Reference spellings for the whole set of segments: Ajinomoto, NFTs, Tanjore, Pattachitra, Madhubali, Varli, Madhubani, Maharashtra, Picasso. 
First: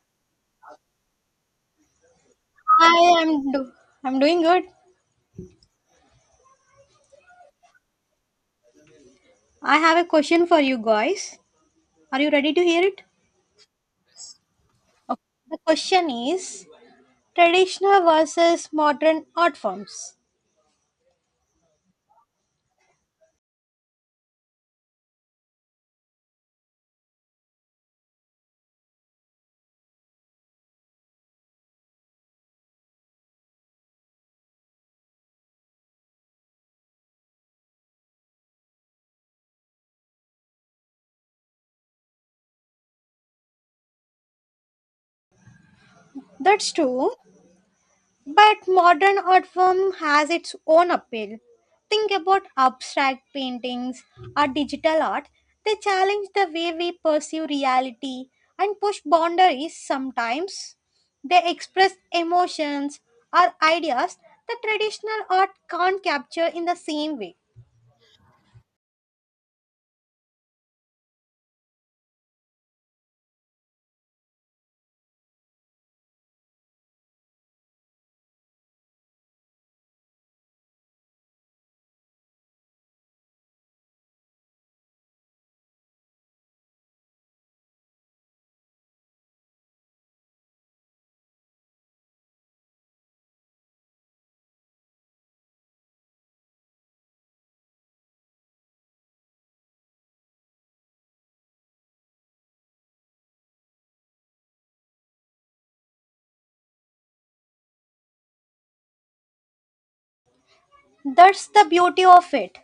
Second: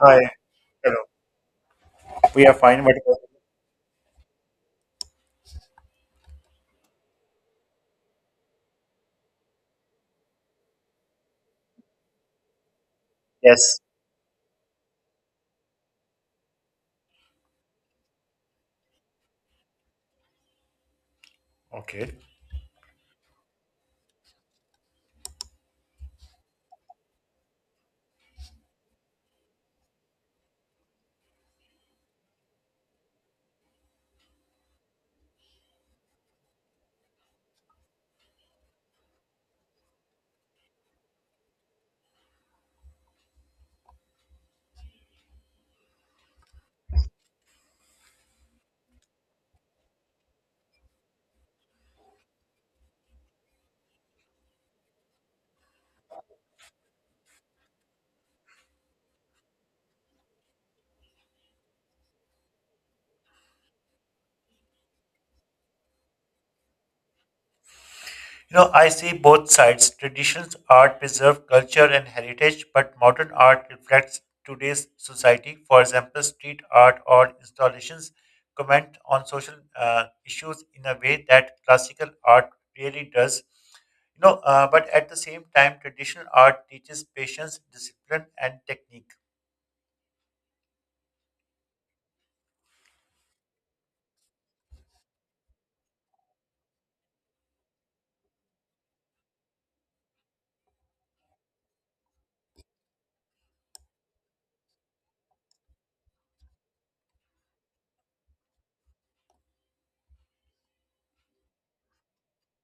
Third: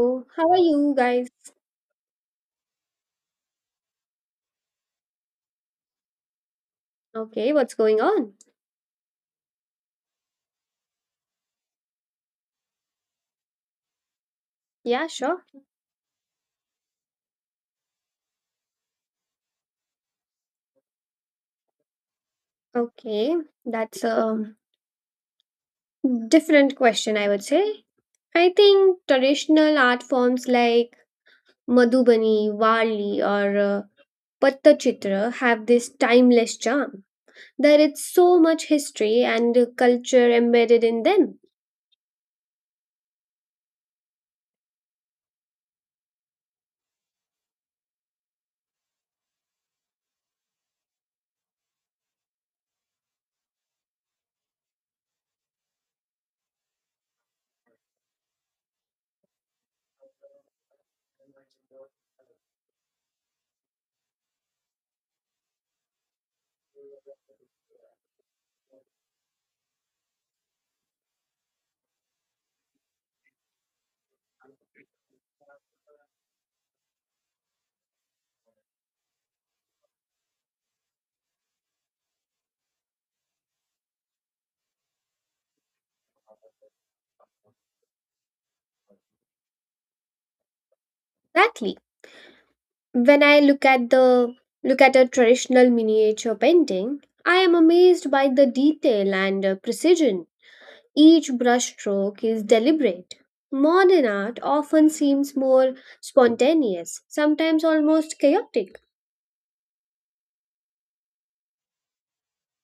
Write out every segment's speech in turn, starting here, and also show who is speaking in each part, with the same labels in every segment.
Speaker 1: Hi.
Speaker 2: how are you
Speaker 1: Hello.
Speaker 2: guys?
Speaker 1: We are fine.
Speaker 3: Hi, I'm doing good.
Speaker 2: Okay, what's going on?
Speaker 3: I have a question for you guys. Are you ready to hear it?
Speaker 1: Yes.
Speaker 2: Yeah,
Speaker 3: Okay.
Speaker 2: sure.
Speaker 3: The question is traditional versus modern art forms.
Speaker 1: Okay. You
Speaker 2: Okay, that's a different question, I would say. I think traditional art forms like Madhubani, Varli, or Pattachitra have this timeless charm. There is so much history and culture embedded in them.
Speaker 3: That's true. But modern art form has its own appeal. Think about abstract paintings or digital art. They challenge the way we perceive reality and push boundaries sometimes. They express emotions or ideas that traditional art can't capture in the same way.
Speaker 1: know, I see both sides. Traditional art preserves culture and heritage, but modern art reflects today's society. For example, street art or installations comment on social issues in a way that classical art really does. You know, but at the same time, traditional art teaches patience, discipline, and technique.
Speaker 2: Exactly. When I look at the look at a traditional miniature painting, I am amazed by the detail and precision. Each brushstroke is deliberate. Modern art often seems more spontaneous, sometimes almost chaotic.
Speaker 3: That's the beauty of it,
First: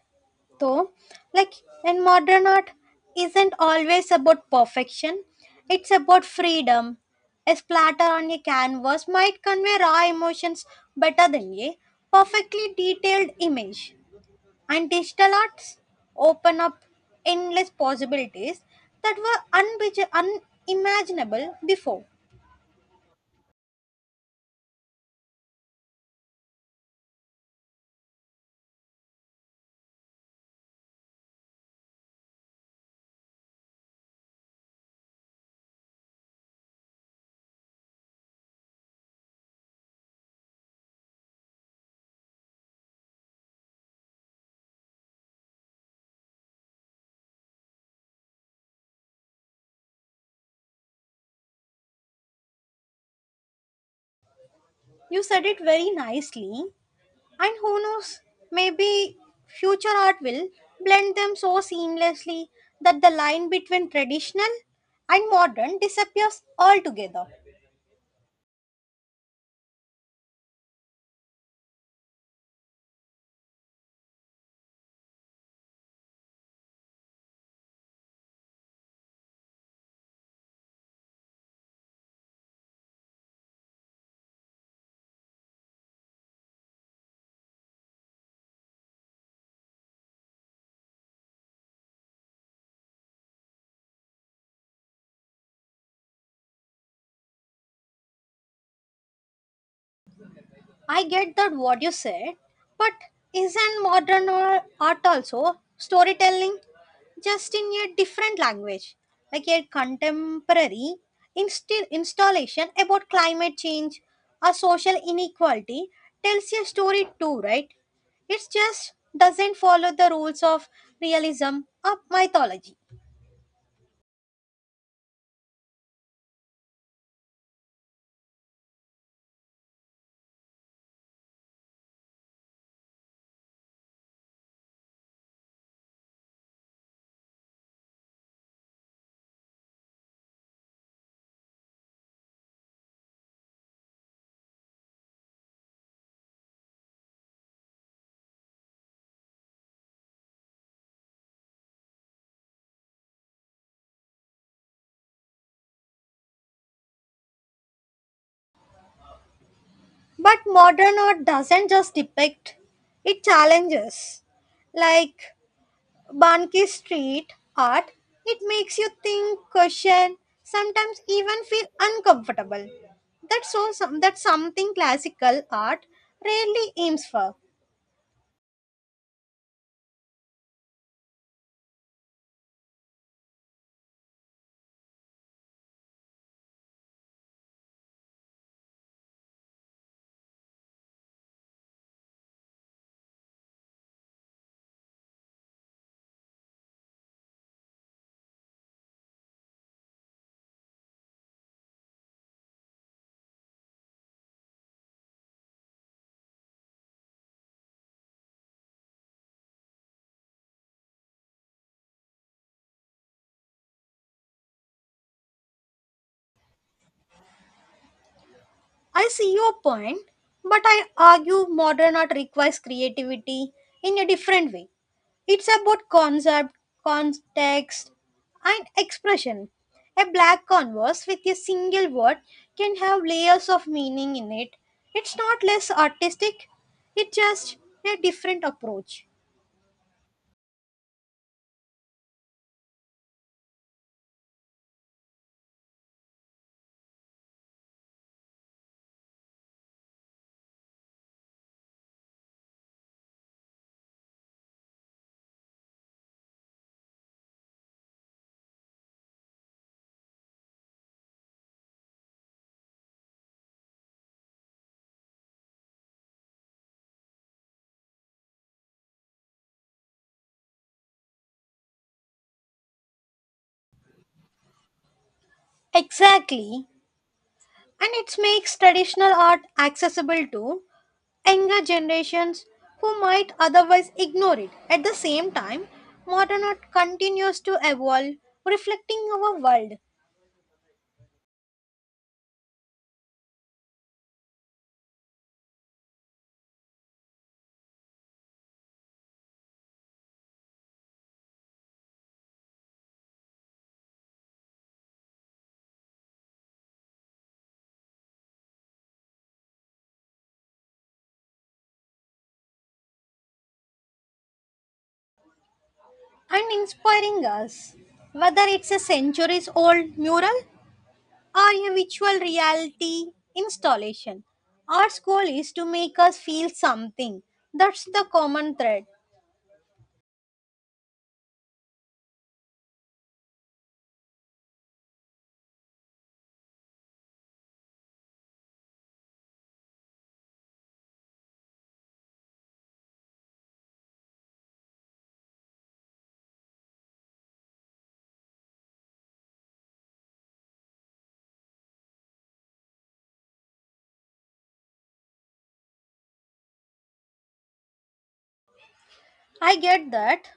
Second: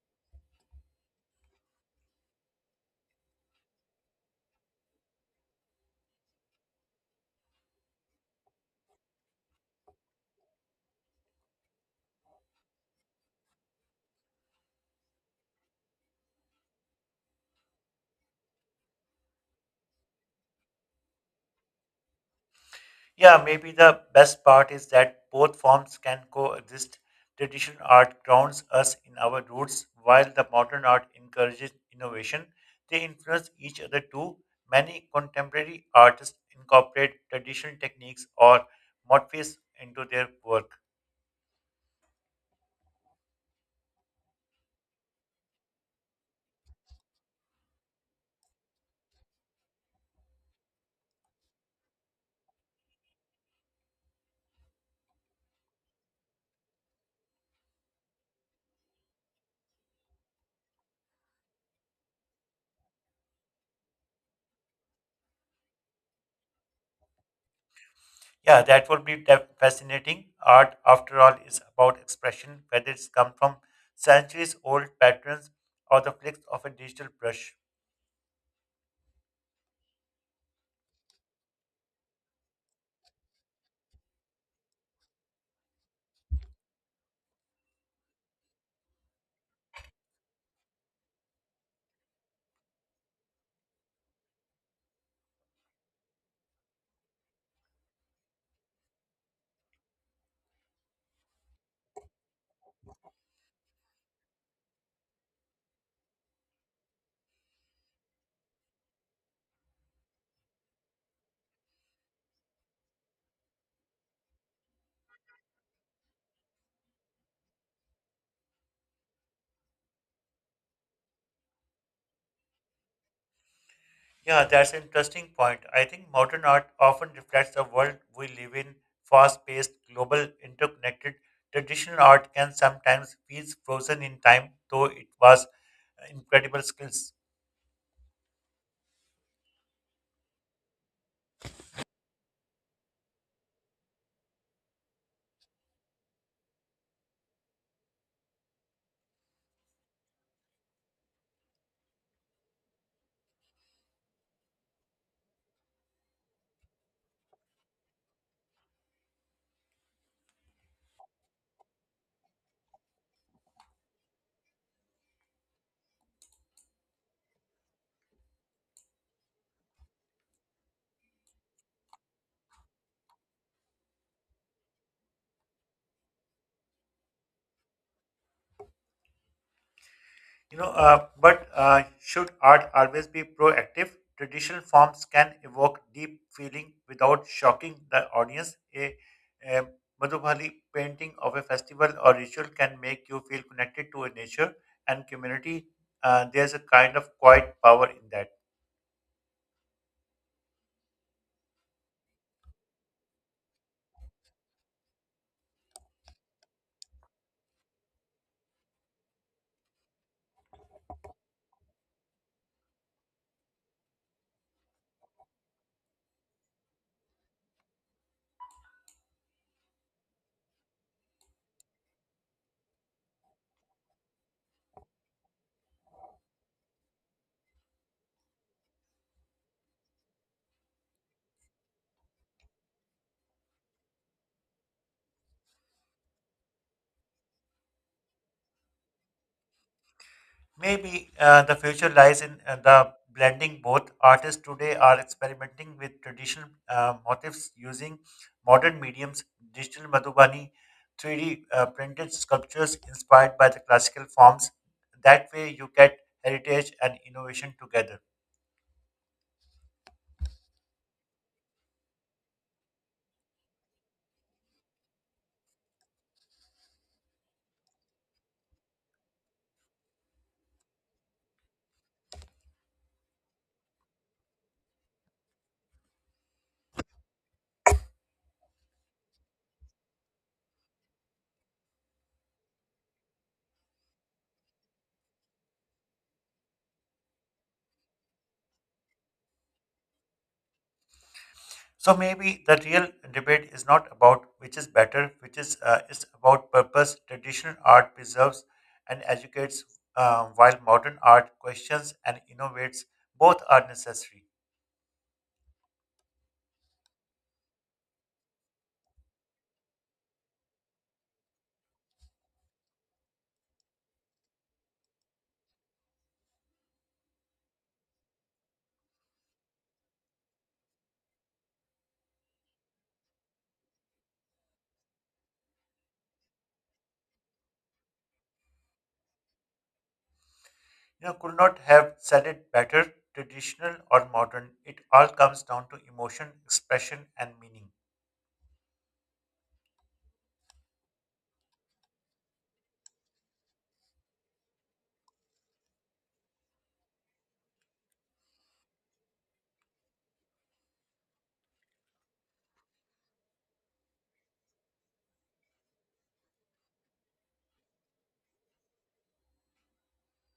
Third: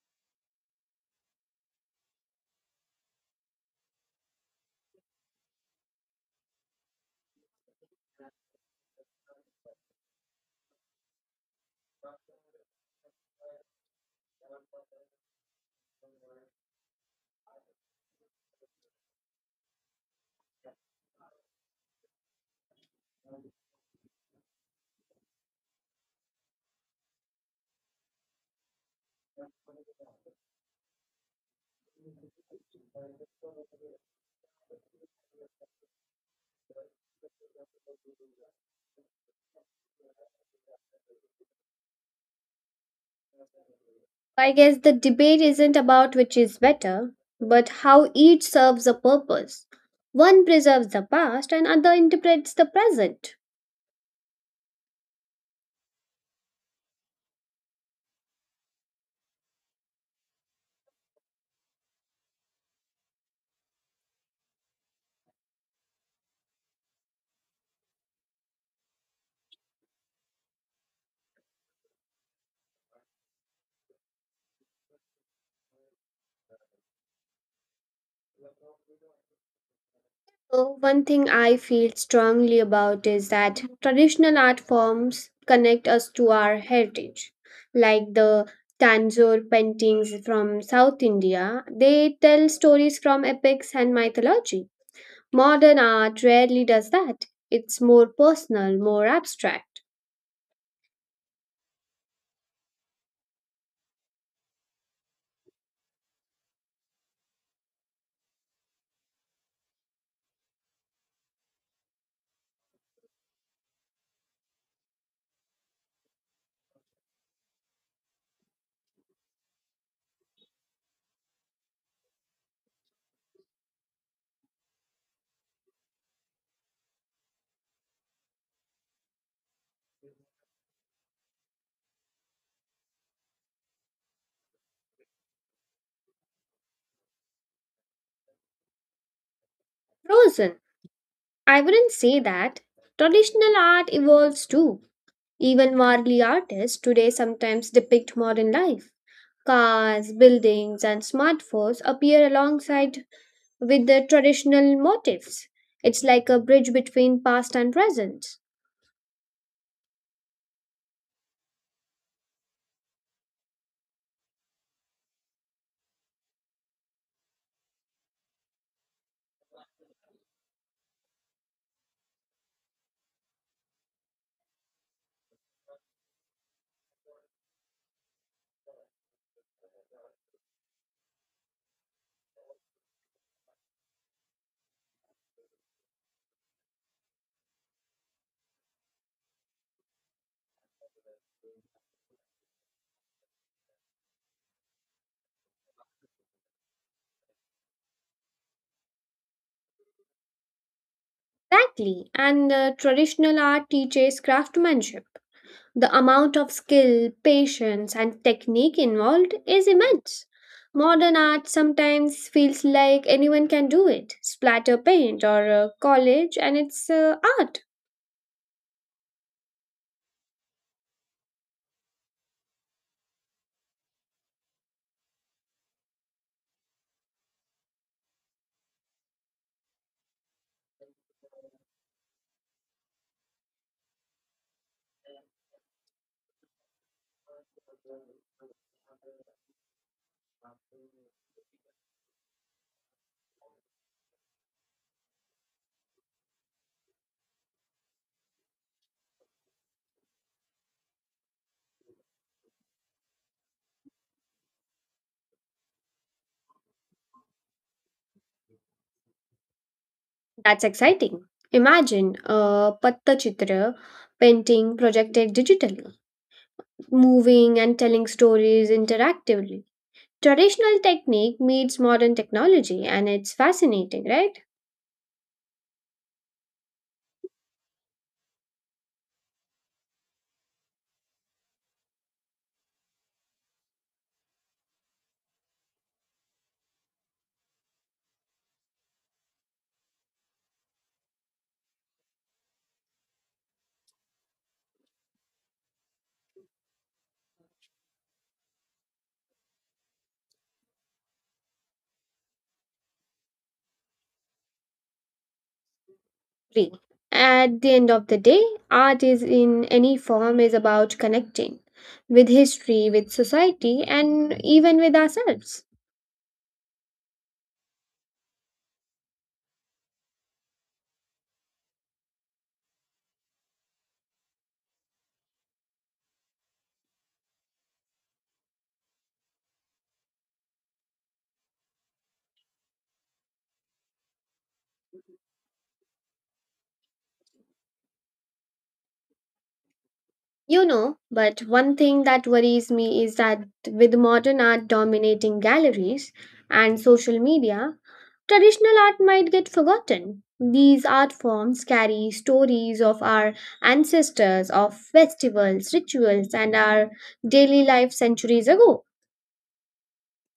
Speaker 3: though. Like in modern art, isn't always about perfection. It's about freedom. A splatter on a canvas might convey raw emotions better than a perfectly detailed image. And digital arts open up endless possibilities that were unimaginable before.
Speaker 1: Yeah, maybe the best part is that both forms can coexist. Traditional art grounds us in our roots, while the modern art encourages innovation. They influence each other too. Many contemporary artists incorporate traditional techniques or motifs into their work.
Speaker 2: I guess the debate isn't about which is better, but how each serves a purpose. One preserves the past and other interprets the present.
Speaker 3: You said it very nicely. And who knows, maybe future art will blend them so seamlessly that the line between traditional and modern disappears altogether.
Speaker 1: Yeah, that would be fascinating. Art, after all, is about expression, whether it's come from centuries old patterns or the flicks of a digital brush.
Speaker 2: So one thing I feel strongly about is that traditional art forms connect us to our heritage, like the Tanjore paintings from South India. They tell stories from epics and mythology. Modern art rarely does that. It's more personal, more abstract.
Speaker 3: I get that what you said, but isn't art also storytelling just in a different language, like a contemporary installation about climate change or social inequality tells a story too, right? It just doesn't follow the rules of realism or mythology.
Speaker 1: Yeah, that's an interesting point. I think modern art often reflects the world we live in, fast-paced, global, interconnected. Traditional art can sometimes feel frozen in time, though it was incredible skills.
Speaker 2: Frozen. I wouldn't say that. Traditional art evolves too. Even worldly artists today sometimes depict modern life. Cars, buildings, and smartphones appear alongside with the traditional motifs. It's like a bridge between past and present.
Speaker 3: But modern art doesn't just depict, it challenges. Like Banki street art, it makes you think, question, sometimes even feel uncomfortable. That's something classical art rarely aims for.
Speaker 1: You know, but should art always be proactive? Traditional forms can evoke deep feeling without shocking the audience. A Madhubali painting of a festival or ritual can make you feel connected to a nature and community. There's a kind of quiet power in that.
Speaker 2: Exactly, and traditional art teaches craftsmanship. The amount of skill, patience, and technique involved is immense. Modern art sometimes feels like anyone can do it splatter paint or collage and it's art.
Speaker 3: I see your point, but I argue modern art requires creativity in a different way. It's about concept, context, and expression. A black canvas with a single word can have layers of meaning in it. It's not less artistic, it's just a different approach.
Speaker 1: Maybe the future lies in the blending both. Artists today are experimenting with traditional motifs using modern mediums, digital Madhubani, 3D printed sculptures inspired by the classical forms. That way, you get heritage and innovation together.
Speaker 2: That's exciting. Imagine a Pattachitra painting projected digitally, moving and telling stories interactively. Traditional technique meets modern technology, and it's fascinating, right?
Speaker 3: Exactly, and it makes traditional art accessible too. Younger generations who might otherwise ignore it. At the same time, modern art continues to evolve, reflecting our world
Speaker 1: So maybe the real debate is not about which is better, which is it's about purpose. Traditional art preserves and educates, while modern art questions and innovates. Both are necessary.
Speaker 2: Free. At the end of the day, art is in any form is about connecting with history, with society, and even with ourselves.
Speaker 3: and inspiring us. Whether it's a centuries old mural or a virtual reality installation, art's goal is to make us feel something. That's the common thread.
Speaker 1: You know, could not have said it better. Traditional or modern, it all comes down to emotion, expression, and meaning.
Speaker 2: You know, but one thing that worries me is that with modern art dominating galleries and social media, traditional art might get forgotten. These art forms carry stories of our ancestors, of festivals, rituals, and our daily life centuries ago.
Speaker 3: I get that.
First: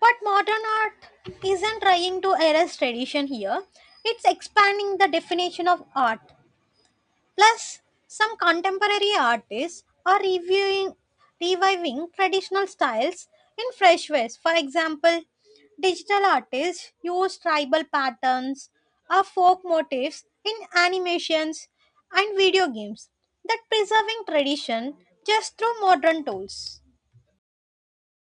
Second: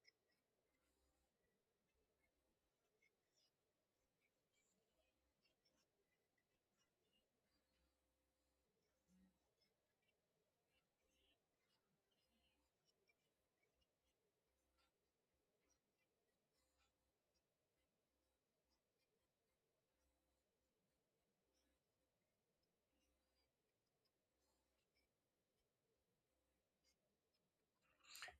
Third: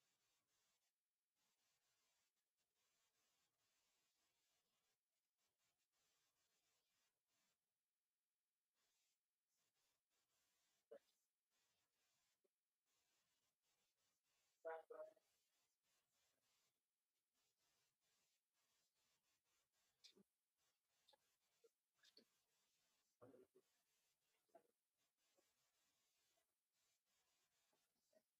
Speaker 3: But modern art isn't trying to erase tradition here, it's expanding the definition of art. Plus, some contemporary artists are reviving traditional styles in fresh ways. For example, digital artists use tribal patterns or folk motifs in animations and video games that preserving tradition just through modern tools.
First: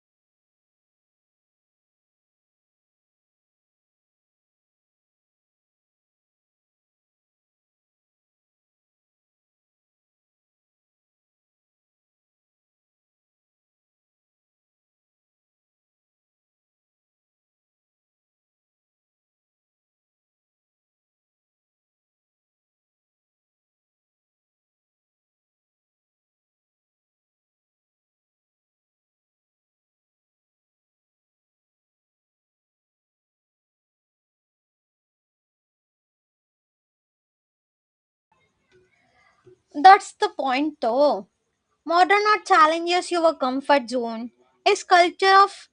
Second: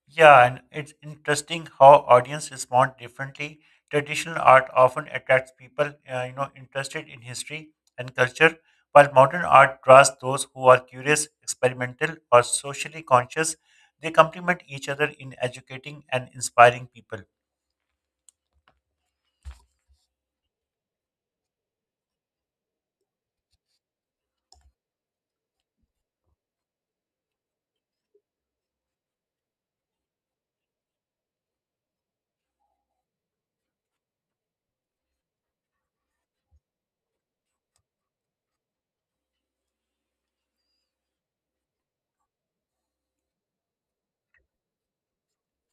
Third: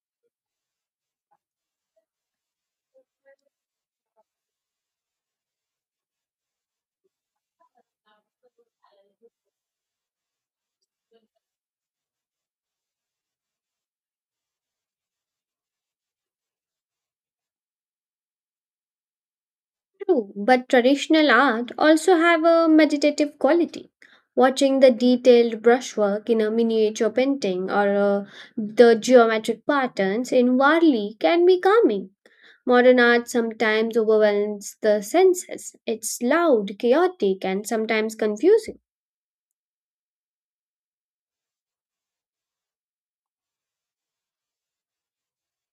Speaker 1: Yeah, and it's interesting how audience respond differently. Traditional art often attracts people, interested in history and culture, while modern art draws those who are curious, experimental, or socially conscious. They complement each other in educating and inspiring people.
Speaker 2: True, but traditional art also have a meditative quality. Watching the detailed brushwork in a miniature painting or uh, the geometric patterns in Varli can be calming. Modern art sometimes overwhelms the senses. It's loud, chaotic, and sometimes confusing.
Speaker 3: That's the point though. Modern art challenges your comfort zone. A sculpture of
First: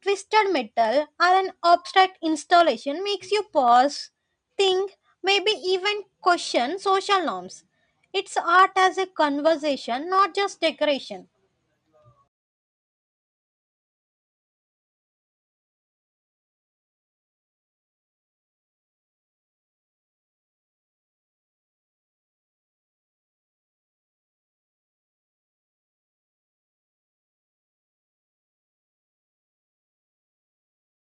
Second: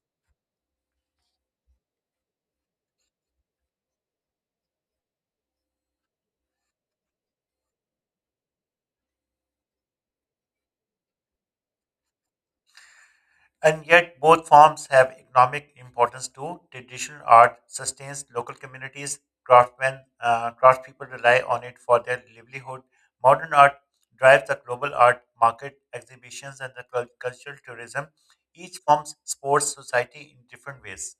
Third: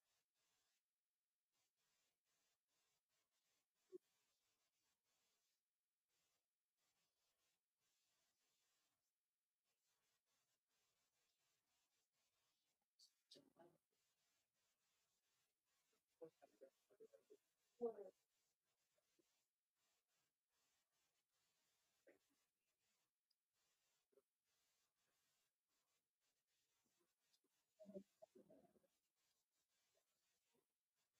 Speaker 3: twisted metal or an abstract installation makes you pause, think, maybe even question social norms. It's art as a conversation, not just decoration.
Speaker 1: And yet, both forms have economic importance too. Traditional art sustains local communities, craft people rely on it for their livelihood. Modern art drives the global art market, exhibitions, and the cultural tourism. Each form supports society in different ways.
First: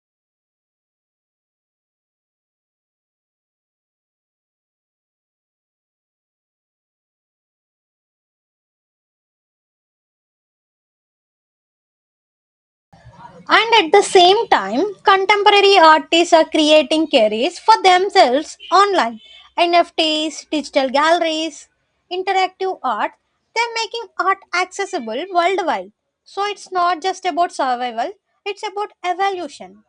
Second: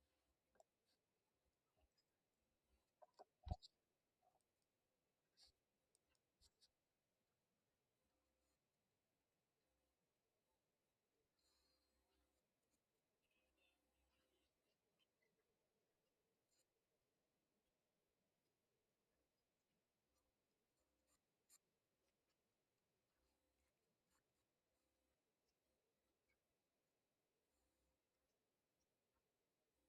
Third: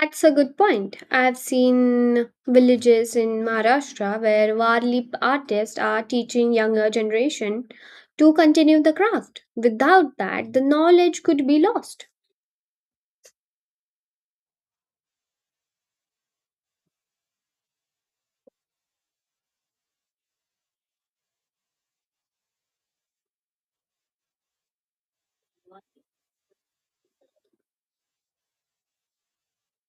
Speaker 2: That's a good point. I've seen villages in Maharashtra where Warli artists are teaching younger generation to continue the craft. Without that, the knowledge could be lost.
Speaker 3: And at the same time, contemporary artists are creating careers for themselves online. NFTs, digital galleries, interactive art, they're making art accessible worldwide. So it's not just about survival, it's about evolution.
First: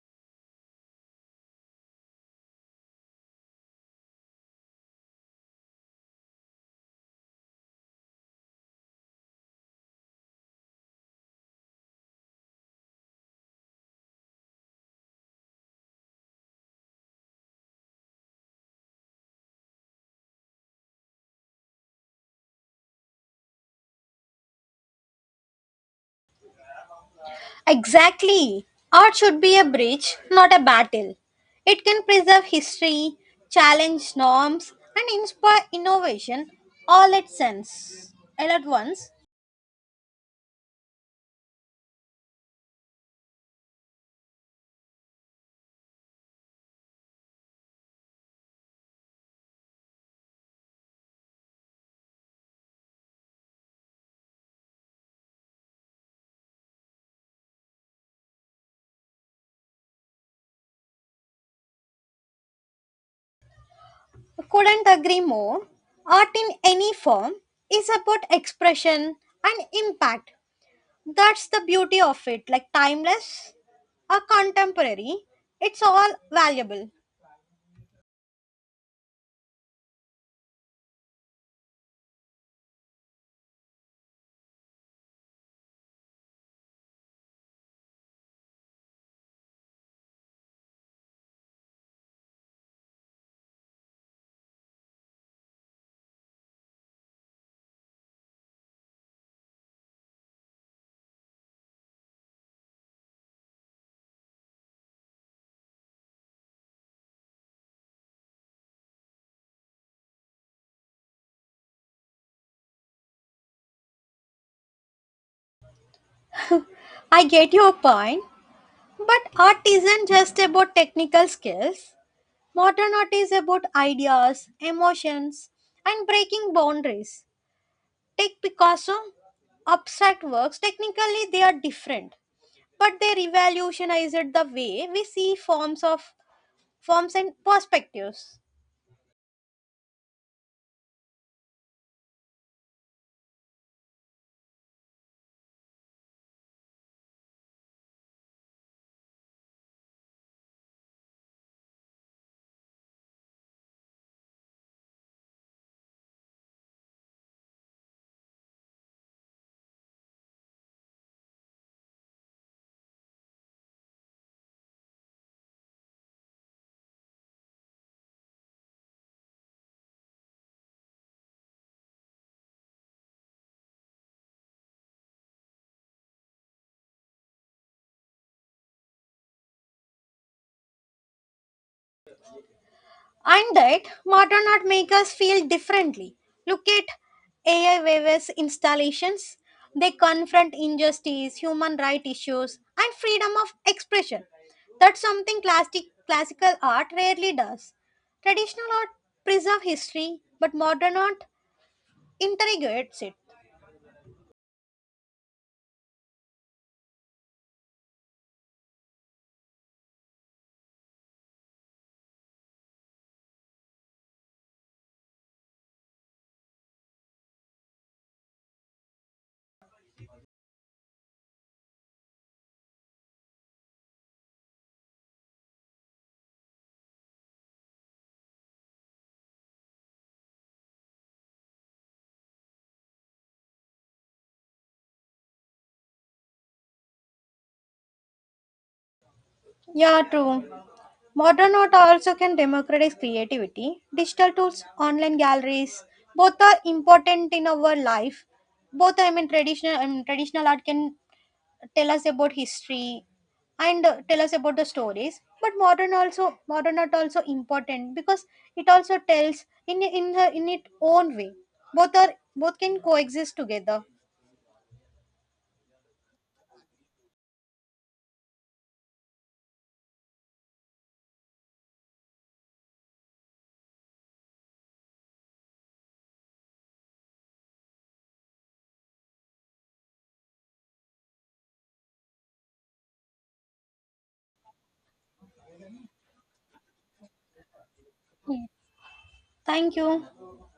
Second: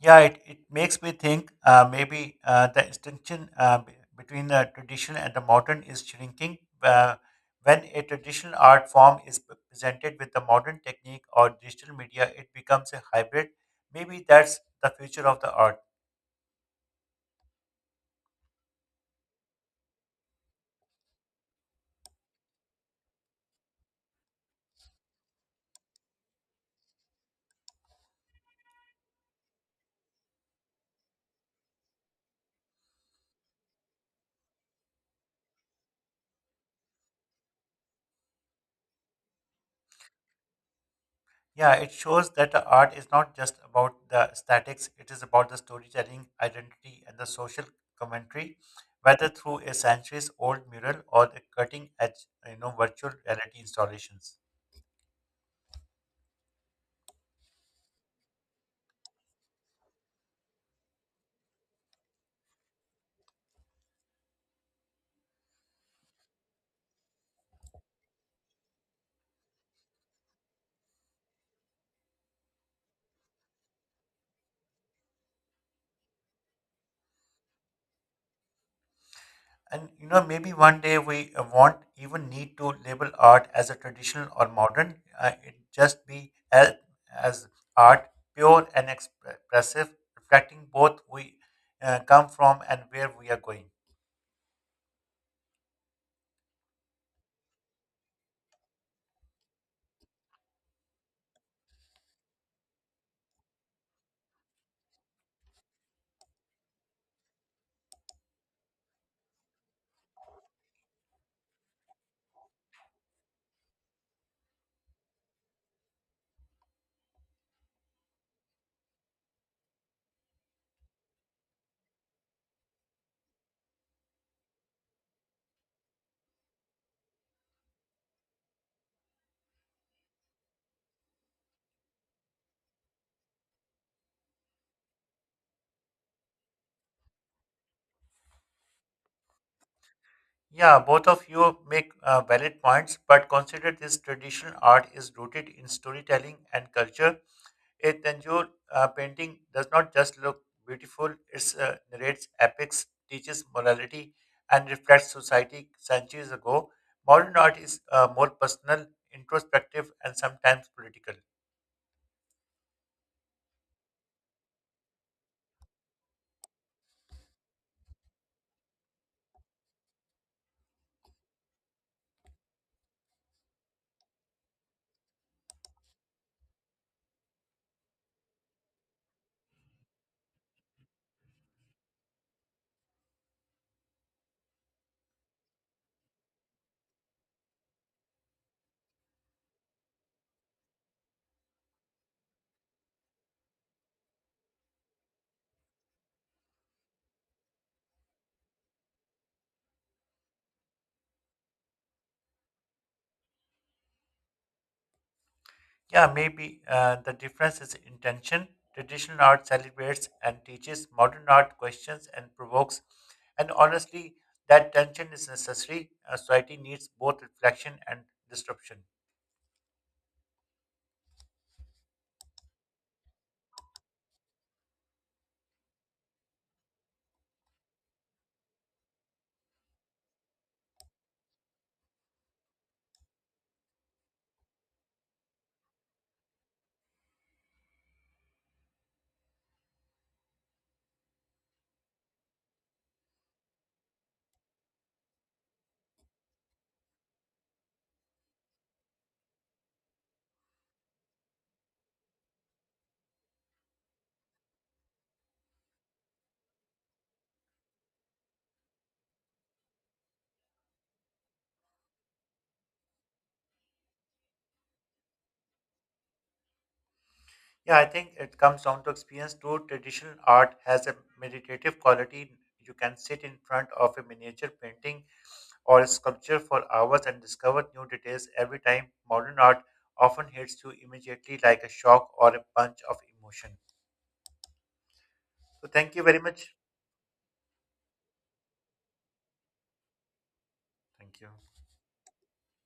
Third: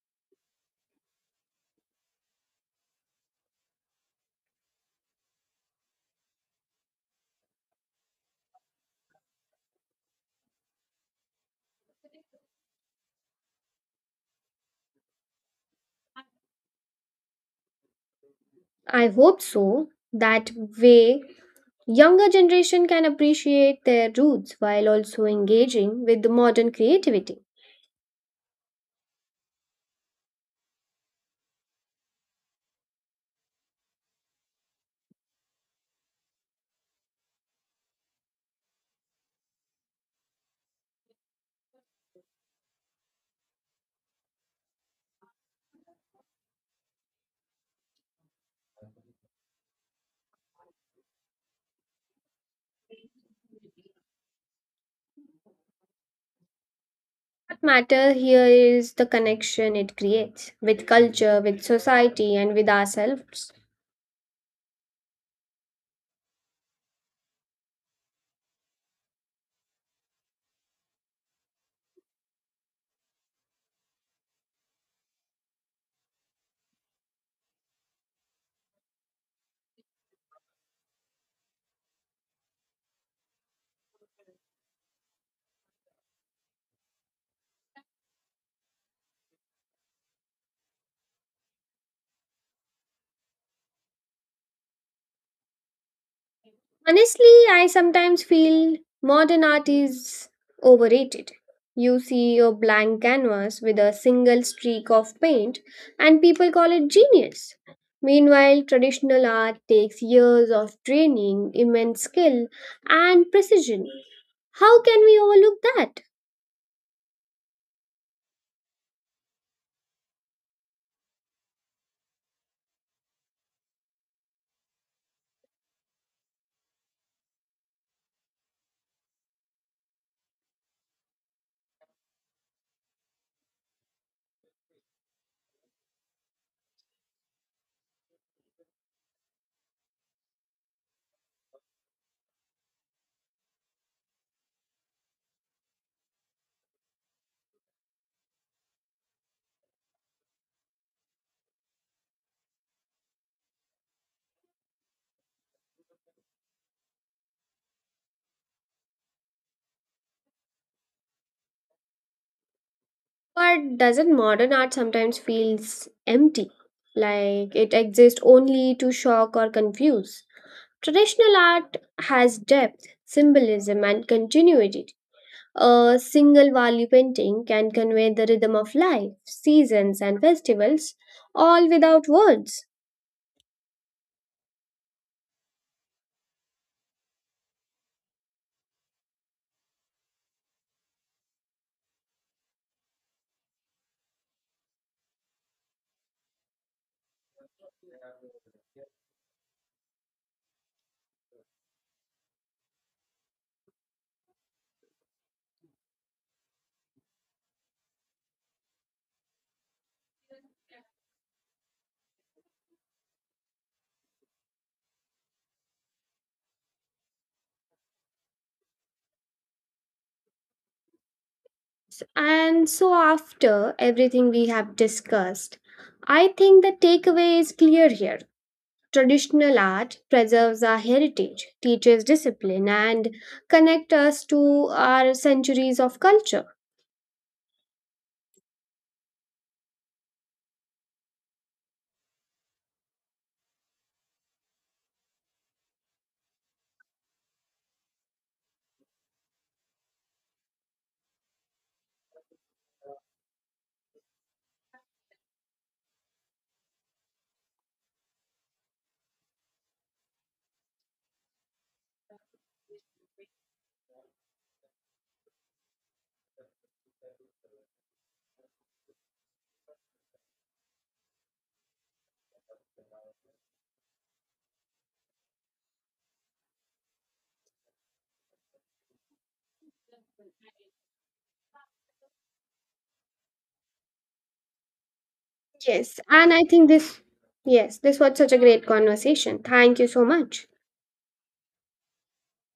Speaker 1: Yeah, it makes me think maybe the distinction between the traditional and the modern is shrinking. When a traditional art form is presented with the modern technique or digital media, it becomes a hybrid. Maybe that's the future of the art.
Speaker 2: I hope so. That way, younger generation can appreciate their roots while also engaging with the modern creativity.
Speaker 3: Exactly. Art should be a bridge, not a battle. It can preserve history, challenge norms, and inspire innovation all at once. All at once.
Speaker 1: Yeah, it shows that the art is not just about the aesthetics, it is about the storytelling, identity, and the social commentary, whether through a centuries old mural or the cutting edge, you know, virtual reality installations.
Speaker 2: What matter here is the connection it creates with culture, with society and with ourselves.
Speaker 3: Couldn't agree more. Art in any form is about expression and impact. That's the beauty of it. Like timeless or contemporary, it's all valuable.
Speaker 1: And you know, maybe one day we won't even need to label art as a traditional or modern. It just be as art, pure and expressive, reflecting both we come from and where we are going.
Speaker 2: Honestly, I sometimes feel modern art is overrated. You see a blank canvas with a single streak of paint and people call it genius. Meanwhile, traditional art takes years of training, immense skill and precision. How can we overlook that?
Speaker 3: I get your point, but art isn't just about technical skills. Modern art is about ideas, emotions, and breaking boundaries. Take Picasso, abstract works, technically they are different, but they revolutionized the way we see forms and perspectives.
Speaker 1: Yeah, both of you make valid points, but consider this traditional art is rooted in storytelling and culture. A Tanjore painting does not just look beautiful, it narrates epics, teaches morality, and reflects society centuries ago. Modern art is more personal, introspective, and sometimes political.
Speaker 2: But doesn't modern art sometimes feels empty? Like it exists only to shock or confuse. Traditional art has depth, symbolism, and continuity. A single Wali painting can convey the rhythm of life, seasons, and festivals, all without words.
Speaker 3: And that modern art make us feel differently. Look at AI waves installations. They confront injustice, human rights issues, and freedom of expression. That's something classic, classical art rarely does. Traditional art preserve history, but modern art interrogates it.
Speaker 1: Yeah, maybe the difference is intention. Traditional art celebrates and teaches, modern art questions and provokes. And honestly, that tension is necessary. A society needs both reflection and disruption.
Speaker 2: And so, after everything we have discussed, I think the takeaway is clear here. Traditional art preserves our heritage, teaches discipline, and connect us to our centuries of culture.
Speaker 3: Yeah, true. Modern art also can democratize creativity. Digital tools, online galleries, both are important in our life. Both, I mean, traditional art can tell us about history and tell us about the stories. But modern art also important because it also tells in its own way. Both can coexist together.
Speaker 1: Yeah, I think it comes down to experience. True traditional art has a meditative quality. You can sit in front of a miniature painting or a sculpture for hours and discover new details every time. Modern art often hits you immediately like a shock or a punch of emotion. So, thank
Speaker 2: Yes,
Speaker 1: you very
Speaker 2: and I
Speaker 1: much.
Speaker 2: think this was such a great conversation.
Speaker 3: Thank
Speaker 2: Thank you so
Speaker 3: you.
Speaker 2: much.
Speaker 1: Thank you.